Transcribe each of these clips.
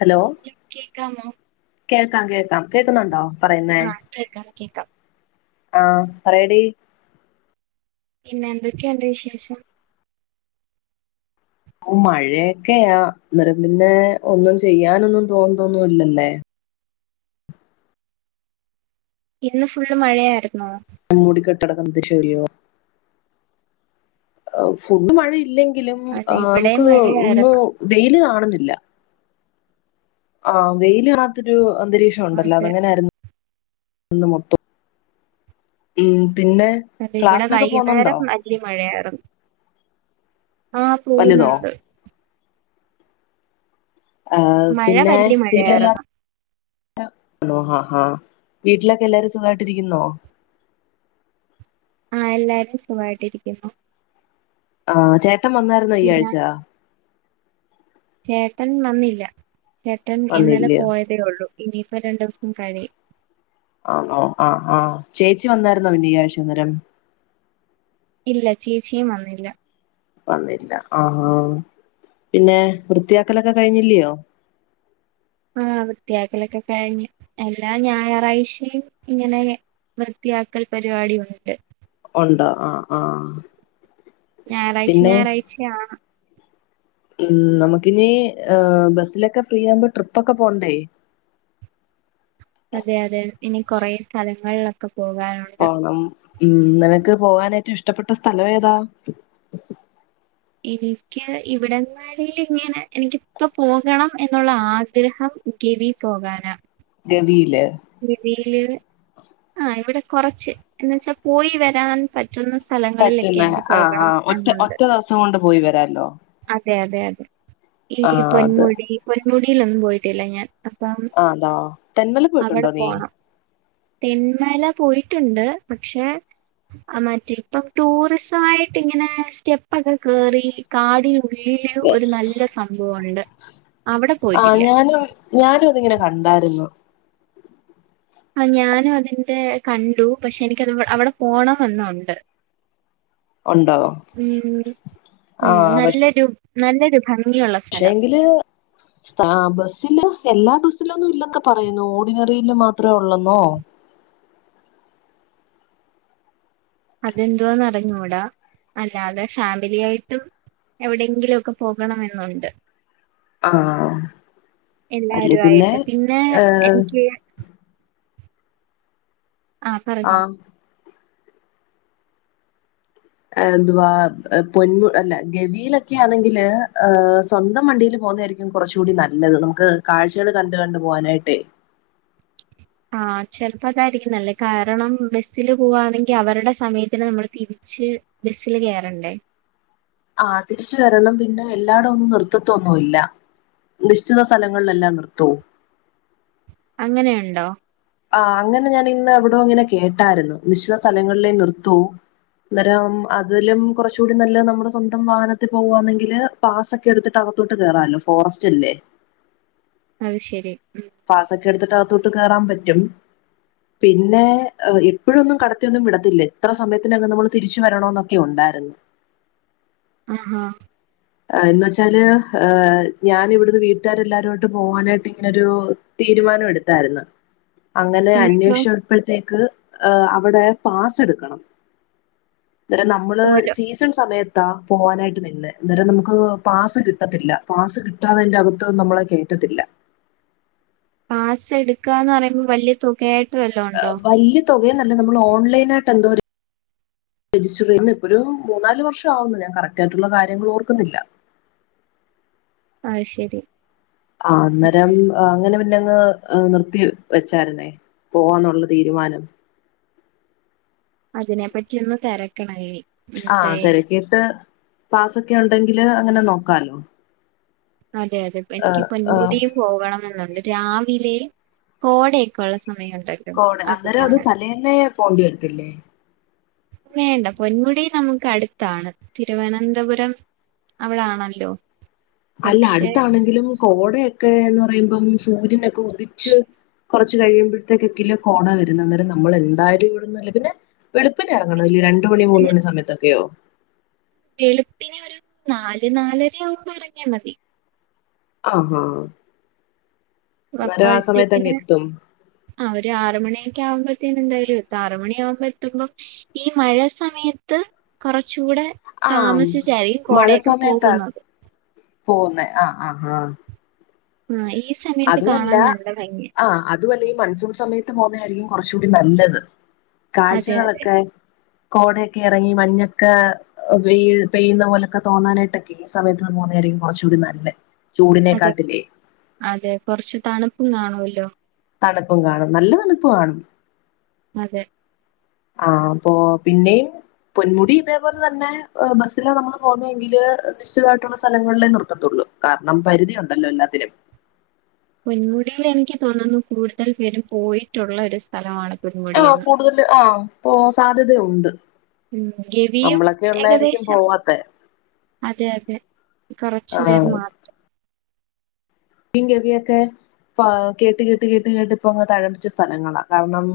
Hello കേക്കാമോ കേൾക്കാം കേൾക്കാം കേൾക്കുന്നുണ്ടോ ആ കേക്കാം കേക്കാം ആ പറയടി പിന്നെ എന്തൊക്കെഉണ്ട് വിശേഷം ഓ മഴയൊക്കെയാ നിറ പിന്നെ ഒന്നും ചെയ്യാനൊന്നും തോന്നതോന്നില്ലല്ലേ ഇന്ന് ഫുള്ള് മഴയായിരുന്നോ മുടി കെട്ട് [unintelligible] ആഹ് ഫുഡ് മഴയില്ലെങ്കി ങ്കിലും അതെ ആഹ് ഇവിടെയും നമുക്ക് ഇന്ന് മഴയായിരുന്നു വെയില് കാണുന്നില്ല ആ വെയില് [unintelligible] അന്തരീക്ഷം ഉണ്ടല്ലോ അത് അതെ അങ്ങനൊ ആരുന്നു. ഒന്ന് മൊത്തം ഉം പിന്നെ അതെ ഇവിടെ ക്ലാസ്സിനൊക്കെ പോന്നുണ്ടോ വൈകുന്നേരം വല്യ മഴയായിരുന്ന് ആ വലുതോ പോകുന്നുണ്ട്. ആഹ് മഴ പിന്നെ വലിയ വീട്ടിൽ മഴയായിരുന്നു സുഖമാണോ [unintelligible] ഹ ഹ വീട്ടിലൊക്കെ എല്ലാരും സുഖായിട്ടിരിക്കുന്നോ? ആഹ് എല്ലാരും സുഖായിട്ടിരിക്കുന്നു. ആഹ് ചേ ട്ടൻ വന്നായിരുന്നൊ ഈ ആഴ്ച്ച ചേട്ടൻ വന്നില്ല ചേട്ടൻ ഇന്നലെ വന്നില്ല പോയതേ ഒള്ളൂ. ഇനിയിപ്പ രണ്ടു ദിവസം കഴിയും അന്നൊ ആഹ് ആഹ് ചേച്ചി വന്നായിരുന്നോ പിന്ന ഈ ആഴ്ച്ച [unintelligible] ഇല്ല ചേച്ചിയും വന്നില്ല വന്നില്ല അഹ് ആഹ് പിന്നെ വൃത്തിയാക്കലൊക്കെ കഴിഞ്ഞില്യോ ആഹ് വൃത്തിയാക്കലൊക്കെ കഴിഞ്ഞ്. എല്ലാ ഞായറാഴ്ചയും ഇങ്ങനെ വൃത്തിയാക്കൽ പരിപാടി ഉണ്ട്. ഉണ്ടോ ആഹ് ആഹ് ഞായറാഴ്ചിം പിന്നെ ഞായറാഴ്ചി ആണ് ഉം നമുക്കിനീ ബസിലൊക്കെ ഫ്രീ ആവുമ്പോ ട്രിപ്പൊക്കെ പോണ്ടേ. അതെ അതെ ഇനി കൊറേ സ്ഥലങ്ങളിലൊക്കെപ് പോണം ഇന്നലെ നിക്ക് പോവാൻ ഏറ്റു ഇഷ്ടപ്പെട്ട സ്ഥലവേതാ ഇനിക്ക് ഇവിടന്നാണേലിങ്ങനെ അലെങ്കി ഇപ്പപ്പോകണം എന്നുള്ള ആഗ്രഹം ത്തിവി പോകാന ഗമിയില് ഗവിയില് ആഹ് ഇവിടെ കൊറച്ച് എന്ന് വച്ചാ പോയി വരാൻ പറ് പറ്റുന്ന ആഹ് ആഹ് ഒറ്റ എന്നുണ്ട് ഒറ്റദിവസം കൊണ്ട് പോയി വരാല്ലോ അതെ അതെ അതെ ഈ ആഹ് അത് പൊന്മുടി പൊന്മുടീലൊന്നുമ്പോയിട്ട് ഇല്ല ഞാൻ ആ അതാ തെന്മല പോയിട്ട അങ്ങടെ പോണം തെന്മേല പോയിട്ടുണ്ട് പക്ഷെ മറ്റേ ഇപ്പം ടൂറിസമായിട്ട് ഇങ്ങനെ സ്റ്റെപ്പൊക്കെ കേറി കാടിലു അവിടെ ആഹ് പോയിട്ടില്ല. ഞാനും ഞാനും ഇതിങ്ങനെ കണ്ടായിരുന്നു ആ ഞാനും അതിന്റെ കണ്ടു പക്ഷെ എനിക്കത് അവിടെ പോണംമന്നുണ്ട് ഉണ്ടോ ഉം ഉം ആഹ് നല്ലൊരു നല്ലൊരു ഭംഗി പക്ഷെ എങ്കില് സഥാ ബസ്സില എല്ലാ ബസ്സിലൊന്നും ഇല്ലൊക്കെ പറയുന്നു ഓടിനറിൽ മാത്രേ ഉള്ളെന്നോ അതെന്തോവാന്ന് അറിഞ്ഞൂടാ അല്ലാതെ ഫാമിലി ആയിട്ടും എവിടെയെങ്കിലും ഒക്കെ പോകണമെന്നുണ്ട് ആഹ് എല്ലരും ആയിട്ട് പിന്നെ എനിക്ക് ആ പറഞ്ഞോ എന്ത്വവാ പൊന്മു അല്ല ഗവിയിലൊക്കെ ആണെങ്കില് ഏ സ്വന്തം വണ്ടില് പോവുന്നായിരിക്കും കുറച്ച്‌ കൂടി നല്ലത് നമുക്ക് കാഴ്ചകൾ കണ്ട് കണ്ട് പോവാനായിട്ടേ ആഹ ചെലപ്പോ അതായിരിക്കും നല്ലത്‌ കാരണം ബസില് പോവാവാണെങ്കി അവരുടെ സമയത്തി നമ്മൾ തിരിച്ച് ബസില് കയറണ്ടേ ആ തിരിച്ചു വരണം പിന്നെ എല്ലായിട ഒന്നും നർത്തത്തൊന്നുമല്ല നിശ്ചിത സ്ഥലങ്ങളിലെല്ലാം നിർത്തൂ അങ്ങനെയുണ്ടോ ആ അങ്ങനെ ഞാനിന്ന് എവിടോ ഇങ്ങനെ കേട്ടായിരുന്നു നിശ്ചിത സ്ഥലങ്ങളിലേ നിർത്തൂ അന്നേരം അതിലും കുറച്ചൂടി നല്ല നമ്മുടെ സ്വന്തം വാഹനത്തിൽ പോകുവാന്നെങ്കില് പാസ്സ ഒക്കെ എടുത്തിട്ട് അകത്തോട്ട് കേറാല്ലോ ഫോറസ്റ്റ് അല്ലേ അ ശരി ഉം. പാസൊക്കെ എടുത്തിട്ട് അ കേറാൻ പറ്റും പിന്നെ ഇപ്പോഴൊന്നും കടത്തിയൊന്നും വിടത്തില്ല എത്ര സമയത്തിനകം നമ്മൾ തിരിച്ചു വരണോന്നൊക്കെ ഉണ്ടായിരുന്നു ആഹഹ എന്ന വെച്ചാല് ഏ ഞാൻ ഇവിടുന്ന് വീട്ടുകാരെല്ലാരുട്ട് പോവാനായിട്ട് ഇങ്ങനെരു തീരുമാനം എടുത്തായിരുന്നു അങ്ങനെ എന്നിട്ടോ അന്വേഷിച്ചപ്പോഴത്തേക്ക് ഏ അവിടെ പാസ് എടുക്കണം ര നമ്മള് ഓരോ സീസൺ സമയത്ത് [unintelligible] പോവാനായിട്ട് നിന്നെ അന്നേരം നമുക്ക് പാസ് കിട്ടത്തില്ല പാസ്സ് കിട്ടാതെ അതിന്റെ അകത്ത്ന്നും നമ്മളെ കേറ്റത്തില്ല പാസ് എടുക്കാന്ന് പറയുമ്പോ വലിയ തുകയായിട്ട് വല്ലോം ഉണ്ടോ വലിയ തുകയന്നല്ല നമ്മൾ ഓൺലൈൻ ന്തോ രസ്റ്റർ ചെയ ഇപ്പ ഒരു മൂന്നാല് വർഷം ആവുന്നു ഞാൻ കറക്റ്റ് ആയിട്ടുള്ള കാര്യങ്ങൾ ഓർക്കുന്നില്ല ആഹ ശരി ആ അന്നേരം ഉം അങ്ങനെ ന്നങ്ങ്നിർത്തി വെച്ചായിരുന്നേ പോവാന്നുള്ള തീരുമാനം അതിനെ പറ്റി ഒന്ന് തിരക്കണഴ ആഹ തിരക്കിയിട്ട് പാസ്സൊക്കെ ഉണ്ടെങ്കില് അങ്ങനെ നോക്കാാലോ അതെ അതെ എനിക്ക് പൊന്കൂടിയ പോകണണംമെന്നുണ്ട് രാവിലെ കോടയൊക്കെയ ഉള്ള സമയമുണ്ടല്ലോ കോട അന്നേരം അത് കാണാൻ തലേന്നെ പോേണ്ടി വരത്തില്ലേ വേണ്ട പൊന്മുടി നമുക്ക് അടുത്താണ് തിരുവനന്തപുരം അവിടൊണല്ലോ അല്ല അടുത്താണെങ്കിലും കോടയൊക്കെ ഒെന്ന് പറയുമ്പം സൂര്യനൊക്കെ ഉദിച്ച് കുറച്ച്ു കഴിയുമ്പോഴത്തേക്ക കിലോ കോട വര അന്നേരം നമ്മൾ എന്തായാലും ഇവി പിന്നെ വളുപ്പിനന് ഇറങ്ങണം ര ണ മൂലോണ സമയ തക്ക വളുപ്പിന ഒരു നാല് നാലര ആവുമ്പോ ഇറങ്ങിയാ മതി ആഹ വപ്പഴത്തേക്കിന് ആ ഒരു ആറ മണിയൊക്കെ ആവുമ്പോ എന്തായാലും ആറ മണിയ ആകുമ്പ എത്തുമ്പോ ഈ മഴ സമയത്ത് കുറച്ച് ചൂടെ ആഹ് താമസിച്ചായിരിക്കും കോടയൊക്കെ പോകുന്നത് പോുന്നെ ആഹ് ആഹ് ആഹ ആ ഈ സമയത്ത് അതുമല്ല കാണാൻ നല്ല ഭംഗിയാ. ആ അതുമല്ല മൺസൂൺ സമയത്ത് പോുന്നതായിരിക്കും കുറച്ചുകൂടി നല്ലത് അതെ അതെ. കാഴ്ചകളൊക്കെ കോടയൊക്കെ ഇറങ്ങി മഞ്ഞൊക്കെ [unintelligible] പെയ്യുന്ന പോലൊക്കെ തോന്നാനായിട്ടൊക്കെ ഈ സമയത്ത് പോുന്നായിും കുറച്ചുകൂടി നല്ലേ ചൂടിനെ കാട്ടില്ല കൊറച്ച് തണുപ്പും കാണുവല്ലോ തണുപ്പും കാണും നല്ല തണുപ്പും കാണും അതെ ആ അപ്പൊ പിന്നെയും പൊന്മുടി ഇതുപോലെ തന്നെ ബസില്ല നമ്മള് പോുന്നതെങ്കില് നിശ്ചിതമായിട്ടുള്ള സ്ഥലങ്ങളിലേ നിർത്തുകയുള്ളു കാരണം പരിധിയ ഉണ്ടല്ലോ എല്ലാത്തിനും പൊന്മുടിൽ എനിക്ക് തോനുന്നു കൂടുതൽ പേരും പോയിട്ടുള്ള ഒരു സ്ഥലമാണ് ആ പൊന്മുടിയെന്ന്. കൂടുതൽ ആ പോവാൻ സാധ്യതയുണ്ട് ഉം ഗവിയും നമ്മളൊക്കെ ഉള്ളായിരിക്കും ഏകദേശം പോവാത്ത അതെ അതെ കുറച്ചു ആ പേർ മാത്രം ഗവിയൊക്കെ കേട്ട കേട്ട് കേട്ട് കേട്ട് പോവാ തായാട്ട് തഴപ്പിച്ച സ്ഥലങ്ങളാ കാരണം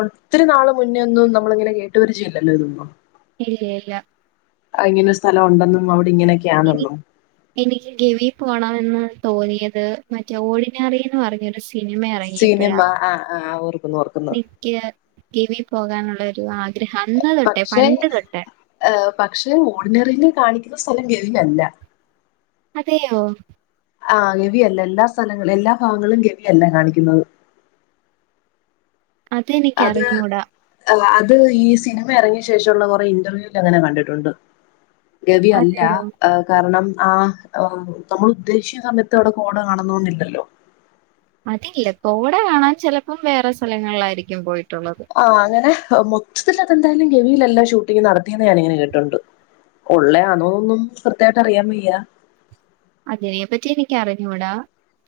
ഒത്തിരി നാള് മുന്നേ ഒന്നും നമ്മളിങ്ങനെ കേട്ട് വരിചയില്ലല്ലോ ഇതൊന്നും [unintelligible] ഇങ്ങനെ ഒരു സ്ഥലം ഉണ്ടെന്നും അവിടെ ഇങ്ങനെയൊക്കെയാണെന്നും എനിക്ക് ഗെവി പോണ എന്ന് തോന്നിയത് മറ്റേ ഓടിനാറന്ന് പറഞ്ഞരു സിനിമ ആ ആ ഓർക്കുന്നു ഓർക്കുന്നു കിവി പോകാനുള്ളരു ആ പക്ഷെ പക്ഷെ ഓർഡിനറിൽ കാണിക്കുന്ന കേവിനല്ല അതെയോ ആ കിവിയല്ല എല്ലാ സ്ഥലങ്ങളും എല്ലാ ഭാഗങ്ങളും [unintelligible] കാണിക്കുന്നത് അതെനിക്ക് അത് അറിഞ്ഞൂടാ ആത് അത് ഈ സിനിമ എറങ്ങിയ ശേഷ ഉള്ള കൊറെ ഇന്റർവ്യൂൽ അങ്ങനെ കണ്ടിട്ടുണ്ട് രവി അല്ല അതെയോ കാരണം ആഹ് നമ്മൾ ഉദ്ദേശിക്കുന്ന സമയത്ത് അവിടെ കോട കാണൂ ന്നു [unintelligible] ഇല്ലലോ അതിലെ കോട കാണാൻ ചെലപ്പം വേറെ സ്ഥലങ്ങള്ലായിരിക്കും പോയി ആ അങ്ങനെ മൊത്തത്തിലതൻ ന്തായാലും ഗവിയിലല്ലാം ഷൂട്ടിംഗ് നടത്തിയന്ന് ഞാാനിങ്ങനെ കേട്ടിട്ട്ണ്ട് ഉള്ളേ അന്നോൊന്നും കൃത്യായിട്ട് അറിയാൻ വയ്യ അതിനെ പറ്റി എനിക്കറിഞ്ഞൂടാ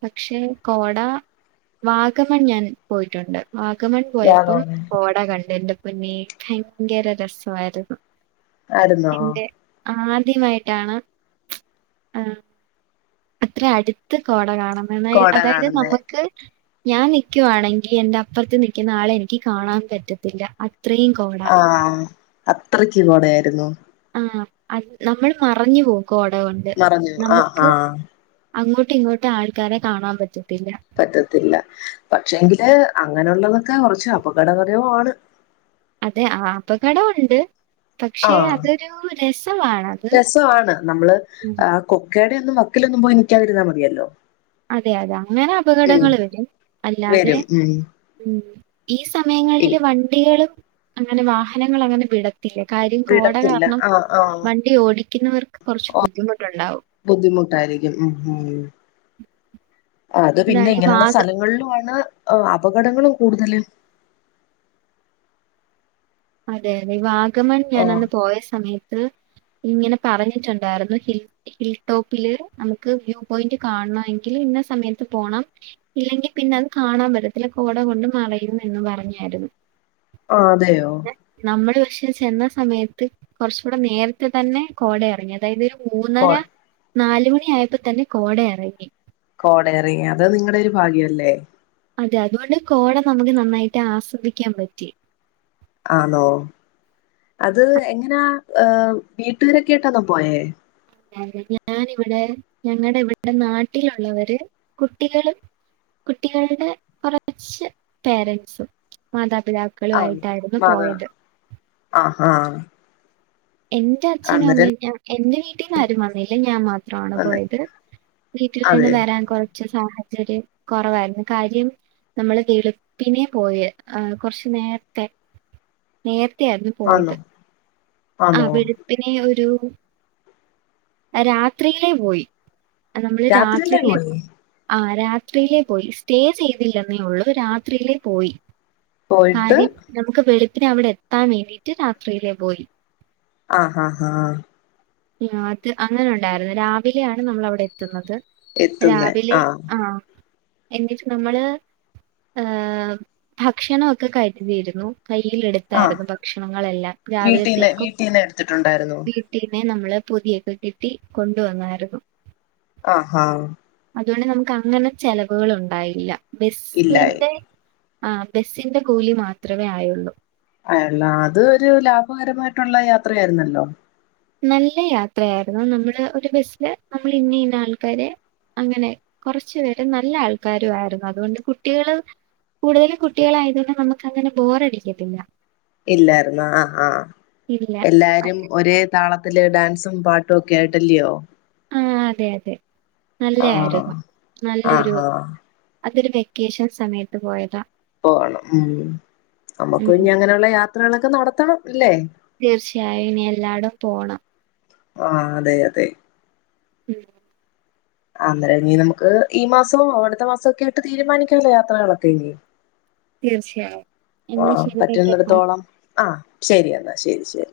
പക്ഷെ കോട വാഗമൺ ഞാന് പോയിട്ടുണ്ട് വാഗമൺ പോയപ്പം കോട കണ്ട് എന്റെ പിന്നെ കയങ്കര രസമായിരുന്നു ആയിരുന്നോ പിന്നെ ആ ആദ്യമായിട്ടാണ് ആ അത്ര അടുത്ത് കോട കാണ അമ്മമെന്നായി കോട അതായത് കാണുന്നേ നമ്മുക്ക് ഞാൻ നിക്കുവാണെങ്കിൽ എന്റെ അപ്പറത്ത് നിക്കുന്ന ആളെ എനിക്ക് കാണാൻ പറ്റത്തില്ല അ ആഹ് അത്രക്ക് കോടയായിരുന്നു ആഅയ് നമ്മൾ മറഞ്ഞു പോവും കോട കൊണ്ട് പറഞ്ഞു ആ നമുക്ക് ആ അങ്ങോട്ടും ഇങ്ങോട്ടും ആൾക്കാരെ കാണാൻ പറ്റ പറ്റത്തില്ല പക്ഷെങ്കില് അങ്ങനൊള്ളതൊക്കെ കൊറച്ച് അപകടകരവുമാണ് അതെ ആ അപകടവൊണ്ട് ആഹ് അത് രസവാണ് നമ്മള് ഉം ആ കൊക്കേടെ ന്നും വക്കിലൊന്നും പോയി നിൽക്കാതിരുന്നാ മതിയല്ലോ അതെ അതെ അങ്ങനെ ഉം അപകടങ്ങള് വരും അല്ലാതെ വരും ഉം ഉം ഈ സമയങ്ങളില് വണ്ടികളും അങ്ങനെ വാഹനങ്ങളങ്ങനെ വിട ത്തില്ല കാര്യം കോട വിടത്തില്ല കാരണം വണ്ടി ഓടി ക്കിന്നവർ ഓ ബുദ്ധിമുട്ടായിരിക്കും ഉം ഉം അത് പിന്നെ അതാണ് ഈ ഇങ്ങനുള്ള വാഗ സ്ഥലങ്ങളിലുവാണ് ഓഹ് അപകടങ്ങളും കൂടുതല് അതെ അതെ വാ വാഗമൺ ഞാൻ ഓഹ് അന്ന് പോയ സമയത്ത് ഇങ്ങനെ പറഞ്ഞിട്ടുണ്ടായിരുന്നു ഹിൽ ഹിൽടോപ്പില് നമുക്ക് വ്യൂ പോയിന്റ് കാണണമെങ്കിൽ ഇന്ന സമയത്ത് പോണം ഇല്ലെങ്കിൽ പിന്നെ അത് കാണാൻ പറ്റത്തില്ല കോട കൊണ്ട് മറയും എന്ന് പറഞ്ഞായിരുന്നു ആ അതെയോ നമ്മൾ പക്ഷെ ചെന്ന സമയത്ത് കൊറച്ചുടെ നേരത്തെ തന്നെ കോട ഇറങ്ങി അതായത് ഒരു കോ മൂന്നര നാല് മണി ണി ആയപ്പോ തന്നെ കോട ഇറങ്ങി കോടയിറങ്ങി അത് നിങ്ങടെ ഒരു ഭാഗ്യല്ലേ അതെ അതുകൊണ്ട് കോട നമുക്ക് നന്നായിട്ട് ആസ്വദിക്കാൻ പറ്റി ആണോ അത് എങ്ങനാ ഏ വീട്ടുകാരൊക്കെ ആയിട്ടാന്നോ പോയേ ഞാനിവിടെ ഞങ്ങടെ ഇവിടെ നാട്ടിലുള്ളവര് കുട്ടികളും കുട്ടികളുടെ കൊറച്ച് പേരൻസും മാതാ ആഹ് മാത ആഹ് ആഹ് എന്റെ അച്ഛനും അന്നേരം അമ്മയും ഞാൻ എന്റെ വീട്ടിന്ന് ആരും വന്നില്ല ഞാൻ മാത്രമാണ് പോയത് വീട്ടിൽ നിന്ന് അതെ വരാൻ കൊറച്ച് സാഹ ര് കൊറവായിരുന്നു കാര്യം നമ്മൾ വെളുപ്പിനെ പോയേ കൊറച്ചു നേരത്തെ നേ തെയായിരുന്നു ആന്നോ പോയത് ആ ആന്നോ വെളുപ്പിനെ ഒരു രാത്രിയിലേ പോയി നമ്മള് രാത്രിയല്ലേ രാത്രിയിലെ പോയേ ആ രാത്രിയിലെ പോയി സ്റ്റേ ചെയ്തില്ലെന്നേ ഉള്ളൂ രാത്രിയിലെ പോയി പോയിട്ട് കാര്യം നമുക്ക് വെ പ്പിനെ അവിടെ എത്താൻ വേണ്ടീട്ട് രാത്രിയിലെ പോയി ആഹ് ആഹ് ആഹ് ആഹ അത് അങ്ങനെ ഉണ്ടായിരുന്നു രാവിലെയാണ് നമ്മൾ അവിടെ എത്തുന്നത് എത്തുന്ന രാവിലെ ആഹ ആ. എന്നിട്ട് നമ്മള് ഹ ഭക്ഷണൊക്കെ കഴികുകയായിരുന്നു കയ്യില ആഹ് എടുത്തായിരുന്നു ഭക്ഷണങ്ങളെല്ലാം വീട്ടീന്ന് രാവിലത്തേക്കും വീട്ടീന്ന് എടുത്തിട്ടുണ്ടായിരുന്നോ വീട്ടിൽ നമ്മള് പൊതിയൊക്കെ കിട്ടി കൊണ്ടുവന്നായിരുന്നു ആഹഹ അതുകൊണ്ട് നമുക്ക് അങ്ങനെ ചെലവുകൾ ഉണ്ടായില്ല ഇല്ലായി ബസ്ന്റെ ആ ബസ്സിന്റെ കൂലി മാത്രമേ ആയുള്ളൂ അല്ല അത് ഒരു ലാഭകരമായിട്ടുള്ള യാത്രയായിരുന്നല്ലോ നല്ല യാത്രയായിരുന്നു നമ്മള് ഒരു ബസില് നമ്മൾ ഇന്ന ഇന്ന ആൾക്കാര് അങ്ങനെ കുറച്ചു പേരെ നല്ല ആൾക്കാര ആയിരുന്നു അതുകൊണ്ട് കുട്ടികള് കൂടുതലും കുട്ടികളായതൊന്നെ നമുക്ക് അങ്ങനെ ബോറടിക്കത്തില്ല ഇല്ലായിരുന്ന ആഹ ആഹ ഇല്ല. എല്ലാരും അതെ. ഒരേ താള അതില് ഡാൻസും പാട്ടും ഒക്കെ ആയിട്ടല്ലയോ ആഹ അതെ അതെ ആഹ് നല്ലയായിരുന്നു നല്ലൊരു ആഹ് ആഹ് അതൊരു വെക്കേഷൻ സമയത്ത് പോയതാ പോണം ഉം നമ്മുക്ക് ഉം. പിന്നെ അങ്ങനെയുള്ള യാ ത്രങ്ങളൊക്കെ നടത്തണം ല്ലേ തീർച്ചയായും ഇനി എല്ലാടോം പോണം ആ അതെ അതെ ഉം അന്നേരം ഇനി നമുക്ക് ഈ മാസോ അവിടുത്തെ മാസം ഒക്കെ ആട്ട് തീരുമാനിക്കല്ലോ യാത്രകളൊക്കെ ഇനി തീർച്ചയായും എന്ന ശരി വെക്കട്ടെ പറ്റുന്നിടത്തോളം ആ ശരി എന്നാ ശരി ശരി